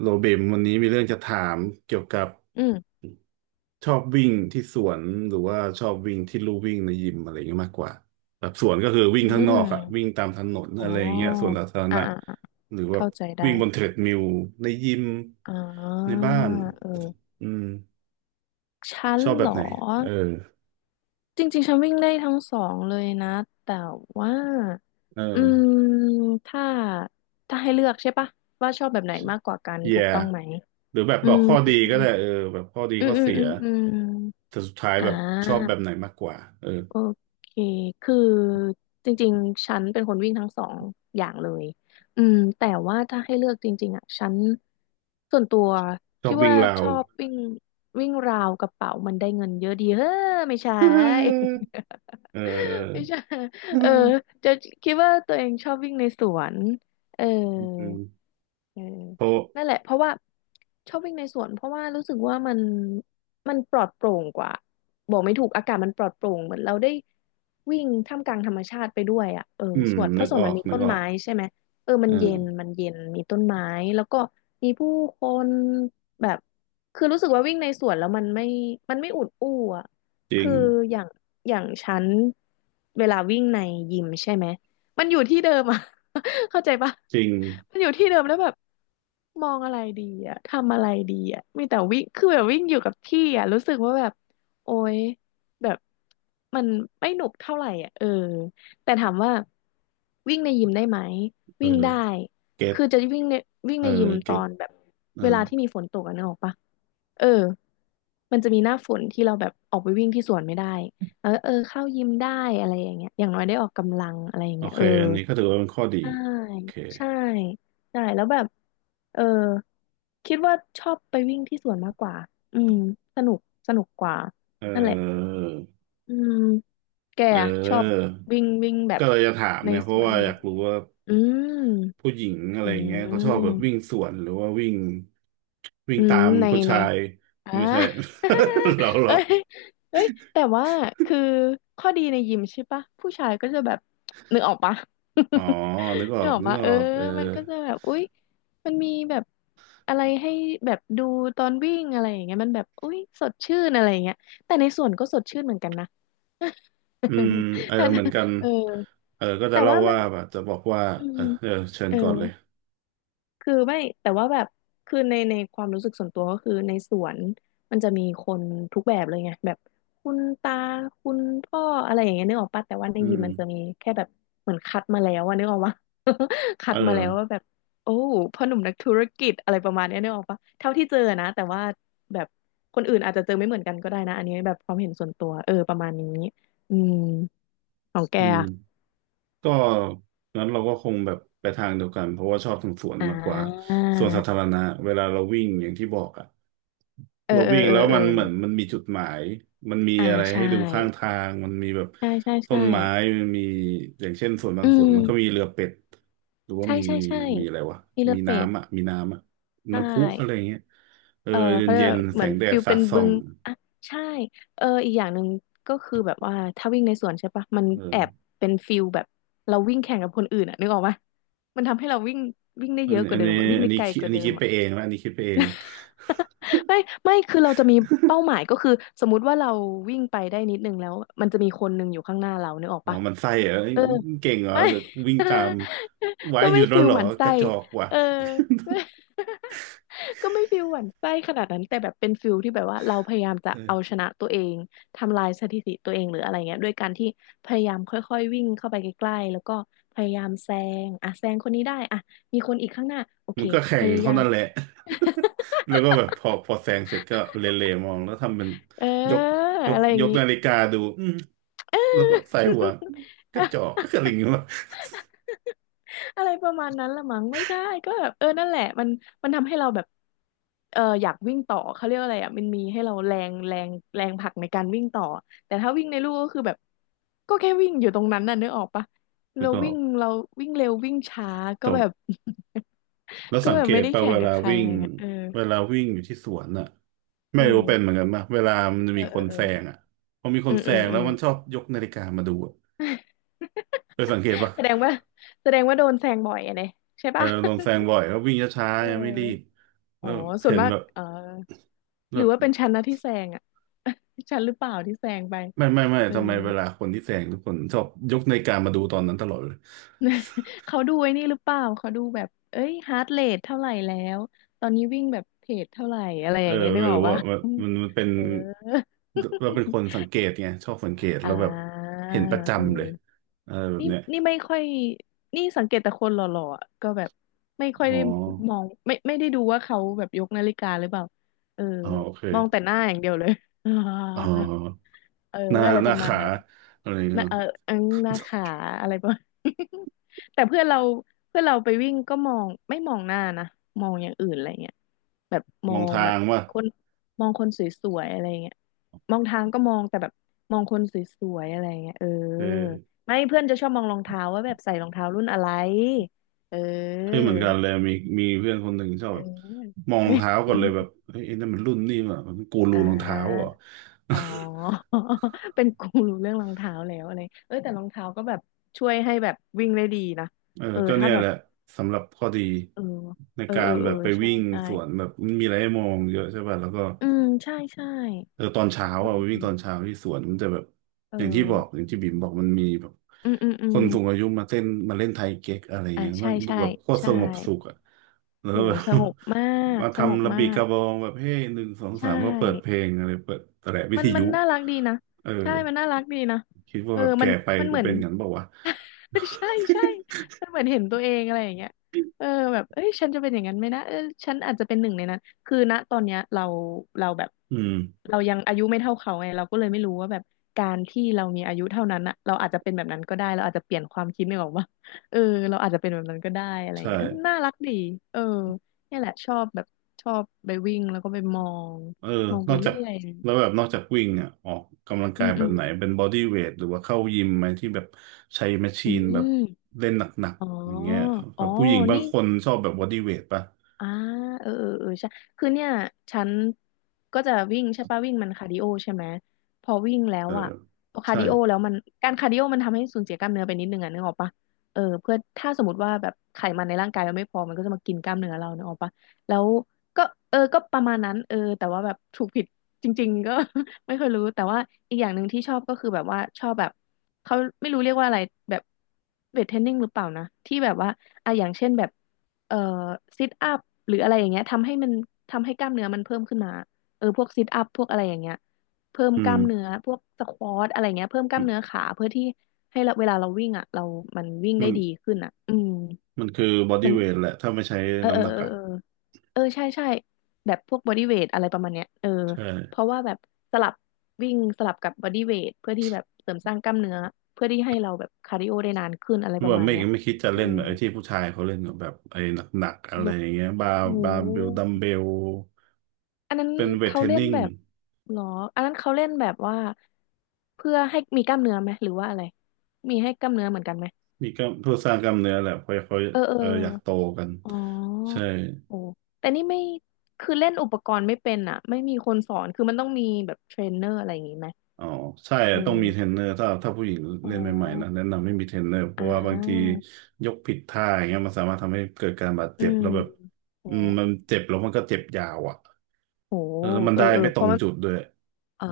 โรเบมวันนี้มีเรื่องจะถามเกี่ยวกับอืม ชอบวิ่งที่สวนหรือว่าชอบวิ่งที่ลู่วิ่งในยิมอะไรอย่างเงี้ยมากกว่าแบบสวนก็คือวิ่งอืข้างนอกอะวิ่งม ตามถนนอ๋อะไรอย่างเงี้ยสวนอสาธารอ่าณะอ่าอ่าหรือว่าเข้าใจได้วิ่งบนเทรดมิลในยิมอ่ในาบ้านเอออืมฉันชอบแบเหรบอ ไหนเออจริงๆฉันวิ่งได้ทั้งสองเลยนะ แต่ว่า เออือ ม ถ้า ถ้าให้เลือกใช่ปะว่าชอบแบบไหนมากกว่ากัน y ถูย่กต้องไหม หรือแบบอืบอกม ข้อดีก็ได้เออแบบข้อดีอืม ข้ออืม เสีอืยมอืมแต่สุดท้ายอ่แบบชอบแบา บไหนมากกว่าเออโอเค คือจริงๆ ฉันเป็นคนวิ่งทั้งสองอย่างเลยแต่ว่าถ้าให้เลือกจริงๆอ่ะฉันส่วนตัวชอคิบดวิ่งว่าราชว อบวิ่งวิ่งราวกระเป๋ามันได้เงินเยอะดีเฮ้อไม่ใช่ เอ ไม่อ ใช่เออจะคิดว่าตัวเองชอบวิ่งในสวนเอ อือ ม เออเพราะนั่นแหละเพราะว่าชอบวิ่งในสวนเพราะว่ารู้สึกว่ามันปลอดโปร่งกว่าบอกไม่ถูกอากาศมันปลอดโปร่งเหมือนเราได้วิ่งท่ามกลางธรรมชาติไปด้วยอ่ะเอออืม สวนเพนึราะกสวอนอมันกมีนึกต้นออกไม้ใช่ไหมเออมันเย็นเออมันเย็นมีต้นไม้แล้วก็มีผู้คนแบบคือรู้สึกว่าวิ่งในสวนแล้วมันไม่อุดอู้อ่ะจริคืง ออย่างอย่างฉันเวลาวิ่งในยิมใช่ไหม มันอยู่ที่เดิมอะ เข้าใจปะจริง มันอยู่ที่เดิมแล้วแบบมองอะไรดีอะทำอะไรดีอะมีแต่วิ่งคือแบบวิ่งอยู่กับที่อะรู้สึกว่าแบบโอ๊ยแบบมันไม่หนุกเท่าไหร่อะเออแต่ถามว่าวิ่งในยิมได้ไหม เออวิ่งได้ เก็ตคือจะวิ่งในเออยิมตเก็อตนแบบอ่าเวลาที่มีฝนตกอะนึกออกปะ เออมันจะมีหน้าฝนที่เราแบบออกไปวิ่งที่สวนไม่ได้แล้วเออเข้ายิมได้อะไรอย่างเงี้ยอย่างน้อยได้ออกกำลังอะไรอย่างโอเงี้ยเค เอออันนี้ก็ถือว่าเป็นข้อดีใช่โอเคใช่ ใช่ แล้วแบบเออคิดว่าชอบไปวิ่งที่สวนมากกว่าอืมสนุกสนุกกว่า เอนั่นแหละออืมแกเอะชอบออวิ่งวิ่งแบบก็เลยจะถามในไงเพสราะวนว่าไหมอยากรู้ว่าอืมผู้หญิงอะไรอือย่างเงี้ยเขาชอบแบบวิ่งมสวนหรือว่าวิ่งวิ่งอืตามมในผู้ใน ชายอ่า ไม่ใช่ เราเอ้ยเอ้ยแต่ว่าคือข้อดีในยิมใช่ปะผู้ชายก็จะแบบนึกออกปะ อ๋อนึก อนึอกก ออกนึกปะอเอออกเออ มันก็จะแบบอุ๊ยมันมีแบบอะไรให้แบบดูตอนวิ่งอะไรอย่างเงี้ยมันแบบอุ๊ยสดชื่นอะไรอย่างเงี้ยแต่ในส่วนก็สดชื่นเหมือนกันนะ อืม เออถ้าเหมือนกันเออเออก็จะแต่เล่าว่ามันว่าแบบจะบอกว่าอืเอมอเออเชิเอญอ ก่อนเลยคือไม่แต่ว่าแบบคือในความรู้สึกส่วนตัวก็คือในสวนมันจะมีคนทุกแบบเลยไงแบบคุณตาคุณพ่ออะไรอย่างเงี้ยนึกออกปะแต่ว่าในอืยิมมมันจะมีแค่แบบเหมือนคัดมาแล้วอะนึกออกปะ คัเอดมาแล้วว่าอแบบโอ้พ่อหนุ่มนักธุรกิจอะไรประมาณเนี้ยนึกออกปะเท่าที่เจอนะแต่ว่าแบบคนอื่นอาจจะเจอไม่เหมือนกันก็ได้นะอันนี้แบบความเห็นส่วนตัวเออประมาณนี้อืมของแกอืมอะก็งั้นเราก็คงแบบไปทางเดียวกัน เพราะว่าชอบสวนอ่มากกว่าาสวนสาธารณะเวลาเราวิ่งอย่างที่บอกอ่ะ เออเราเออวิ่งเออแล้วเอมัอนเหมือนมันมีจุดหมาย มันมีอ่าอะไรให้ใช่ดูข้างทาง มันมีแบบใช่ใช่ต้ใช่ นไม้มันมีอย่างเช่นส่วนบาอืงส่วนมมันก็มีเรือเป็ดหรือว่าใช่มีใช่ใช่มีอะไรวะมีเรือมีเป็ดน้ำอ่ะมีน้ำอ่ะใชน้ำพุอะไรอ่ย่างเงี้ยเออเออเย็เขานเรียกเย็ว่านเหแสมือนงแดฟิดลสาเป็ดนส่อบึงงอ่ะใช่เอออีกอย่างหนึ่งก็คือแบบว่าถ้าวิ่งในสวนใช่ปะมันเอแออบเป็นฟิลแบบเราวิ่งแข่งกับคนอื่นอะนึกออกปะมันทำให้เราวิ่งวิ่งได้อัเยนอะกอัว่านเดินี้มอะวิ่งอันได้นี้ไกลคิดกอัว่านนี้เดิคิม ดไปเองนะอันนี้คิดไปเอง ไม่ไม่คือเราจะมีเป้าหมายก็คือสมมุติว่าเราวิ่งไปได้นิดนึงแล้วมันจะมีคนหนึ่งอยู่ข้างหน้าเรานึกออกอ๋อปะมันไส้เหรอเอ้ยเออเก่งเหรอไม่ เดี๋ยววิ่งตาม ไว้ก็หยุไม่ดแล้ฟิวลเหรหอมั่นกไส้ระจอกว่ะเออ ไม่ ก็ไม่ฟิลหวั่นไส้ขนาดนั้นแต่แบบเป็นฟิลที่แบบว่าเราพยายามจะเออ เอาชนะตัวเองทำลายสถิติตัวเองหรืออะไรเงี้ยด้วยการที่พยายามค่อยๆวิ่งเข้าไปใกล้ๆแล้วก็พยายามแซงอ่ะแซงคนนี้ได้อ่ะมีคนอีกข้างหน้าโอเคมันก็แข่พงยาเท่ายาม นั้นแหละ แล้วก็แบบพอแซงเสร็จก็เหลๆมองแล้วทำเป็นเออยกยกอะไรอย่ายงกงี้ นาฬิ กาดูอืมเอแล้วก็อใส่หัวกระจอกก็กระลิงเงี้ยวะ อะไรประมาณนั้นละมั้งไม่ใช่ก็แบบเออนั่นแหละมันมันทำให้เราแบบเอออยากวิ่งต่อเขาเรียกว่าอะไรอ่ะมันมีให้เราแรงแรงแรงผลักในการวิ่งต่อแต่ถ้าวิ่งในลู่ก็คือแบบก็แค่วิ่งอยู่ตรงนั้นน่ะนึกออกปะ แล้เราวก็วิ่งเราวิ่งเร็ววิ่งช้าตก็แบบบ แล้ว ก็สังแบเกบไม่ตได้ป่ะแข่เวงกัลาบใครวิ่อะไรงเงี้ยเออเวลาวิ่งอยู่ที่สวนน่ะไม่เอรู้เป็นเหอมือนกันป่ะเวลามันเอมีอคนเออแซงอ่ะพอมีคเออนแซอืมงอืมแล้อืวม มันชอบยกนาฬิกามาดูอะเคยสั งเกตป่ะแสดงว่าแสดงว่าโดนแซงบ่อยอะเนี่ยใช่เออปะ ลงแซงบ่อยแล้ววิ่งช้า เๆยังไม่รีบอออ๋แล้อวส่วเห็นนมากแบบเออหรือแบว่าเป็นบ ฉันนะที่แซงอ่ะ ฉันหรือเปล่าที่แซงไปไม่ไม่ไม่เออ ทำไมเวลาคนที่แซงทุกคนชอบยกนาฬิกามาดูตอนนั้นตลอดเลย เขาดูไอ้นี่หรือเปล่าเขาดูแบบเอ้ยฮาร์ทเรทเท่าไหร่แล้วตอนนี้วิ่งแบบเพจเท่าไหร่อะไรอเออย่างเงี้ยนึกไม่ออกรู้ปะ อะมันเป็น เออ เราเป็นคนสังเกตไงชอบสังเกต แล้อ่าวแบบเห็นประเอจำเลยอ อะไรแบบนี่เนี้ยไม่ค่อยนี่สังเกตแต่คนหล่อๆอะก็แบบไม่ค่อยอ๋อได้มองไม่ได้ดูว่าเขาแบบยกนาฬิกาหรือเปล่าเอออ๋อโอเคมองแต่หน้าอย่างเดียวเลย อ๋อ เออหน้าอะไรหปน้าระมาณขานั้นอะไรเงี้นะยเออเอิงหน้าขาอะไรประมาณ แต่เพื่อนเราไปวิ่งก็มองไม่มองหน้านะมองอย่างอื่นอะไรเงี้ยแบบมมอองงแบทาบงว่าคนมองคนสวยๆอะไรเงี้ยมองทางก็มองแต่แบบมองคนสวยๆอะไรเงี้ยเออเออไม่เพื่อนจะชอบมองรองเท้าว่าแบบใส่รองเท้ารุ่นอะไรเอเฮ้ยอเหมือนกันเลยมีเพื่อนคนหนึ่งชอบเอแบบมองรอ องเท้าก่อนเลยแบบ เฮ้ยไอ้นั่นมันรุ่นนี่ว่ะมันกูรูอ่า รองเท้าเหรอ่ะ อ๋อ เป็นกูรู้เรื่องรองเท้าแล้วอะไรเอ้ยแต่รองเท้าก็แบบช่วยให้แบบวิ่งได้ดีนะ เออเออก็ถ้าเนี่ยแบแหบละสำหรับข้อดีเออในเออกาเออรแบเออบไปใช่วิ่งใช่สวนแบบมันมีอะไรให้มองเยอะใช่ป่ะแล้วก็อืมใช่ใช่เออตอนเช้าเออ่ะไปวิ่งตอนอเช้าที่สวนมันจะแบบเออย่างที่บอกออย่างที่บิ่มบอกมันมีแบบอืมอืมอืคมนสูงอายุมาเต้นมาเล่นไทยเก๊กอะไรอ่ะเงี้ยมัใช่นดูใช่แบบโคตรสใช่งบสุขอ่ะแล้โหวแบบ สงบมา กมาสงบทำระมาบีกกระบองแบบเฮ้ยหนึ่งสองใช่ สามก็เปิดเพลงอะไรเปิดแตะวิมัทนมัยุนน่ารักดีนะเอใช่อมันน่ารักดีนะคิดว่าเออแบบมัแก่นไปมันกูเหมือน เป็นกันเปล่าวะ ใช่ใช่มันเหมือนเห็นตัวเองอะไรอย่างเงี้ยเออแบบเอ้ยฉันจะเป็นอย่างนั้นไหมนะเออฉันอาจจะเป็นหนึ่งในนั้นคือณตอนเนี้ยเราแบบ อืมเรายังอายุไม่เท่าเขาไงเราก็เลยไม่รู้ว่าแบบการที่เรามีอายุเท่านั้นอะเราอาจจะเป็นแบบนั้นก็ได้เราอาจจะเปลี่ยนความคิดนึกออกปะเออเราอาจจะเป็นแบบนั้นก็ได้อะไรอย่าใช่ งเงี้ยเออน่ารักดีเออเนี่ยแหละชอบแบบชอบไปวิ่งแล้วก็ไปมองเออ มองนไปอกจาเรื่กอย แล้วแบบนอกจากวิ่งอ่ะออกกำลังอืกายมแบอืบมไหนเป็นบอดี้เวทหรือว่าเข้ายิมไหมที่แบบใช้แมชชีอืนแบบมเล่นหนักอ๋อๆอย่างเงี้ยอ๋แบอบผู้หญิงบางนี่ คนชอบแบบบอดี้เวทป่ะอ่าเออเออเออใช่คือเนี่ยฉันก็จะวิ่งใช่ป่ะวิ่งมันคาร์ดิโอใช่ไหมพอวิ่งแล้เอวออ่ะพอคาใช่ร์ดิโอแล้วการคาร์ดิโอมันทำให้สูญเสียกล้ามเนื้อไปนิดนึงอ่ะนึกออกป่ะเออเพื่อถ้าสมมติว่าแบบไขมันในร่างกายเราไม่พอมันก็จะมากินกล้ามเนื้อเรานึกออกป่ะแล้วก็เออก็ประมาณนั้นเออแต่ว่าแบบถูกผิดจริงๆก็ ไม่เคอยรู้แต่ว่าอีกอย่างหนึ่งที่ชอบก็คือแบบว่าชอบแบบเขาไม่รู้เรียกว่าอะไรแบบเวทเทรนนิ่งหรือเปล่านะที่แบบว่าอ่ะอย่างเช่นแบบ เอ่อซิทอัพหรืออะไรอย่างเงี้ยทำให้มันทำให้กล้ามเนื้อมันเพิ่มขึ้นมาเออพวกซิทอัพพวกอะไรอย่างเงี้ยเพิ่มอืกล้ามมเนื้อพวกสควอทอะไรเงี้ยเพิ่มกล้ามเนื้อขาเพื่อที่ให้เราเวลาเราวิ่งอ่ะเรามันวิ่งมัได้นดีขึ้นอ่ะอืมมันคือบอดี้มันเวทแหละถ้าไม่ใช้เออเอน้ำอหนักอ่ะเออเออเออใช่ใช่แบบพวกบอดี้เวทอะไรประมาณเนี้ยเออใช่เพราะว่าแบบสลับวิ่งสลับกับบอดี้เวทเพื่อที่แบบเสริมสร้างกล้ามเนื้อเพื่อที่ให้เราแบบคาร์ดิโอได้นานขึ้นอะไรปแบระบมาณไม่เนี้ยไม่คิดจะเออเล่นแบบไอ้ที่ผู้ชายเขาเล่นกับแบบไอ้หนักๆอะไรยกอย่างเงี้ยบาโอ้ร์โบาร์เบลดัมห เบลอันนั้นเป็นเวทเขาเทรนเล่นนิ่งแบบหรออันนั้นเขาเล่นแบบว่าเพื่อให้มีกล้ามเนื้อไหมหรือว่าอะไรมีให้กล้ามเนื้อเหมือนกันไหมมีก็เพื่อสร้างกล้ามเนื้อแหละเพราะเขาเออเออเอออยากโตกันอ๋อใช่ โอ้แต่นี่ไม่คือเล่นอุปกรณ์ไม่เป็นอ่ะไม่มีคนสอนคือมันต้องมีแบบเทรนเนอร์อะไรอย่างงี้ไหมอ๋อใช่เออะต้องมีเทรอนเนอร์ถ้าผู้หญิงอ๋เล่อนใหม่ๆนะแนะนำไม่มีเทรนเนอร์เพอ่ราะว่าบางทีายกผิดท่าอย่างเงี้ยมันสามารถทำให้เกิดการบาดอืเจ็บมแล้วแบบโอ้อืมมันเจ็บแล้วมันก็เจ็บยาวอ่ะโหแล้วมันเออได้เออไม่ตเพรงราะ จุดด้วยอ่า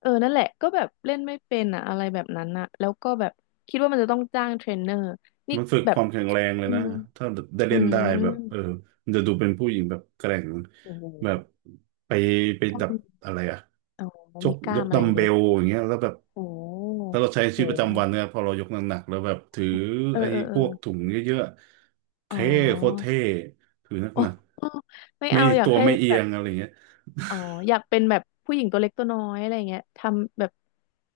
เออนั่นแหละก็แบบเล่นไม่เป็นอ่ะอะไรแบบนั้นอ่ะแล้วก็แบบคิดว่ามันจะต้องจ้างเทรนเนอร์นี่มันฝึกแบคบวามแข็งแรงเลยอืนะมถ้าได้อืเล่นมได้แบบเออจะดูเป็นผู้หญิงแบบแกร่งโอ้แบบโหไปไปกล้ามดับอะไรอ่ะอ๋อยมีกกล้ายกมอะดัไรอมย่างเบเงี้ยเลยลปะอย่างเงี้ยแล้วแบบ โอ้ถ้าเราใช้ชีวิตประจำวัโหนเนี่ยพอเรายกหนักๆแล้วแบบถือเออไอ้เออเอพอวกถุงเยอะๆอ๋อเท่โคตรเท่ถือหโอนัก้ไม่ๆไม่เอาอยากตัวให้ไม่เอีแบยบงอะไรเงี้ยอ๋ออยากเป็นแบบผู้หญิงตัวเล็กตัวน้อยอะไรเงี้ยทำแบบ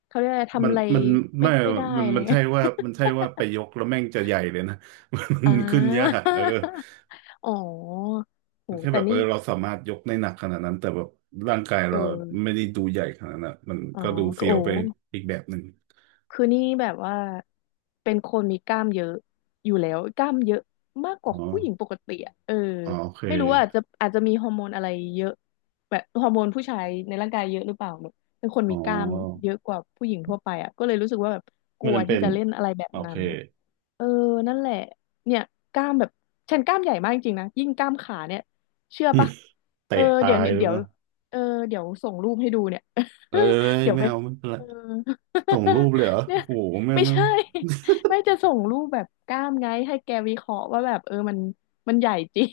เขาเรียกอะไรมัทำนอะไรมันไม่ไม่ค่อยได้มันอะไรมันเงี้ใช่ยว่ามันใช่ว่าไปยกแล้วแม่งจะใหญ่เลยนะ มันอ่า ขึ้นยากเออ อ๋อโหมันแค่แบแต่บเออนี่เราสามารถยกได้หนักขนาดนั้นแต่แบบร่างกายเอเราอ ไม่ได้ดูใหญ่ขนาดนั้นมันอ๋อก็ดูคือเฟี้ยวโอ้ไปอีกแบบหนึ่งคือนี่แบบว่าเป็นคนมีกล้ามเยอะอยู่แล้วกล้ามเยอะมากกอ๋อว่าผู้หญิงปกติอะเอออ๋อโอเคไม่รู้ว่าอาจจะมีฮอร์โมนอะไรเยอะแบบฮอร์โมนผู้ชายในร่างกายเยอะหรือเปล่าแบบเป็นคนอ๋อมีกล้ามเยอะกว่าผู้หญิงทั่วไปอะก็เลยรู้สึกว่าแบบกไม่ลัวจำเป็ที่นจะเล่นอะไรแบบโอเคนั้น เออนั่นแหละเนี่ยกล้ามแบบฉันกล้ามใหญ่มากจริงๆนะยิ่งกล้ามขาเนี่ยเชื่อปะเออเตะตาเดี๋ยวยแล้วเดี๋ยวนะ เออเดี๋ยวส่งรูปให้ดูเนี่ย เอ้ ยเดี๋ยวไม่ไปเอาไม่เป็นไรเออ ส่งรูป เลยเหรอเนี่ยโอ้โหไม่เอาไม่ไม่เอใช่าไม่จะส่งรูปแบบกล้ามไงให้แกวิเคราะห์ว่าแบบเออมันมันใหญ่จริง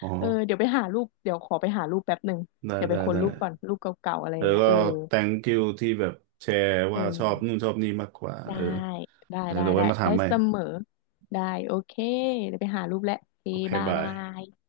อ๋อ เออเดี๋ยวไปหารูปเดี๋ยวขอไปหารูปแป๊บหนึ่งได้เดี๋ยวไปได้ค้นได้รูปก่อนรูปเก่าๆอะไรอแล้ย่างวเงี้ยก็ เออ thank you ที่แบบแชร์เอว่าชอบนู่นอ ชอบนี่มากกว่าได้เออเออเดี๋ยวไว้มาถาได้มใหม่เสมอได้โอเคเดี๋ยวไปหารูปแล้วโอเคโอเคบาบายย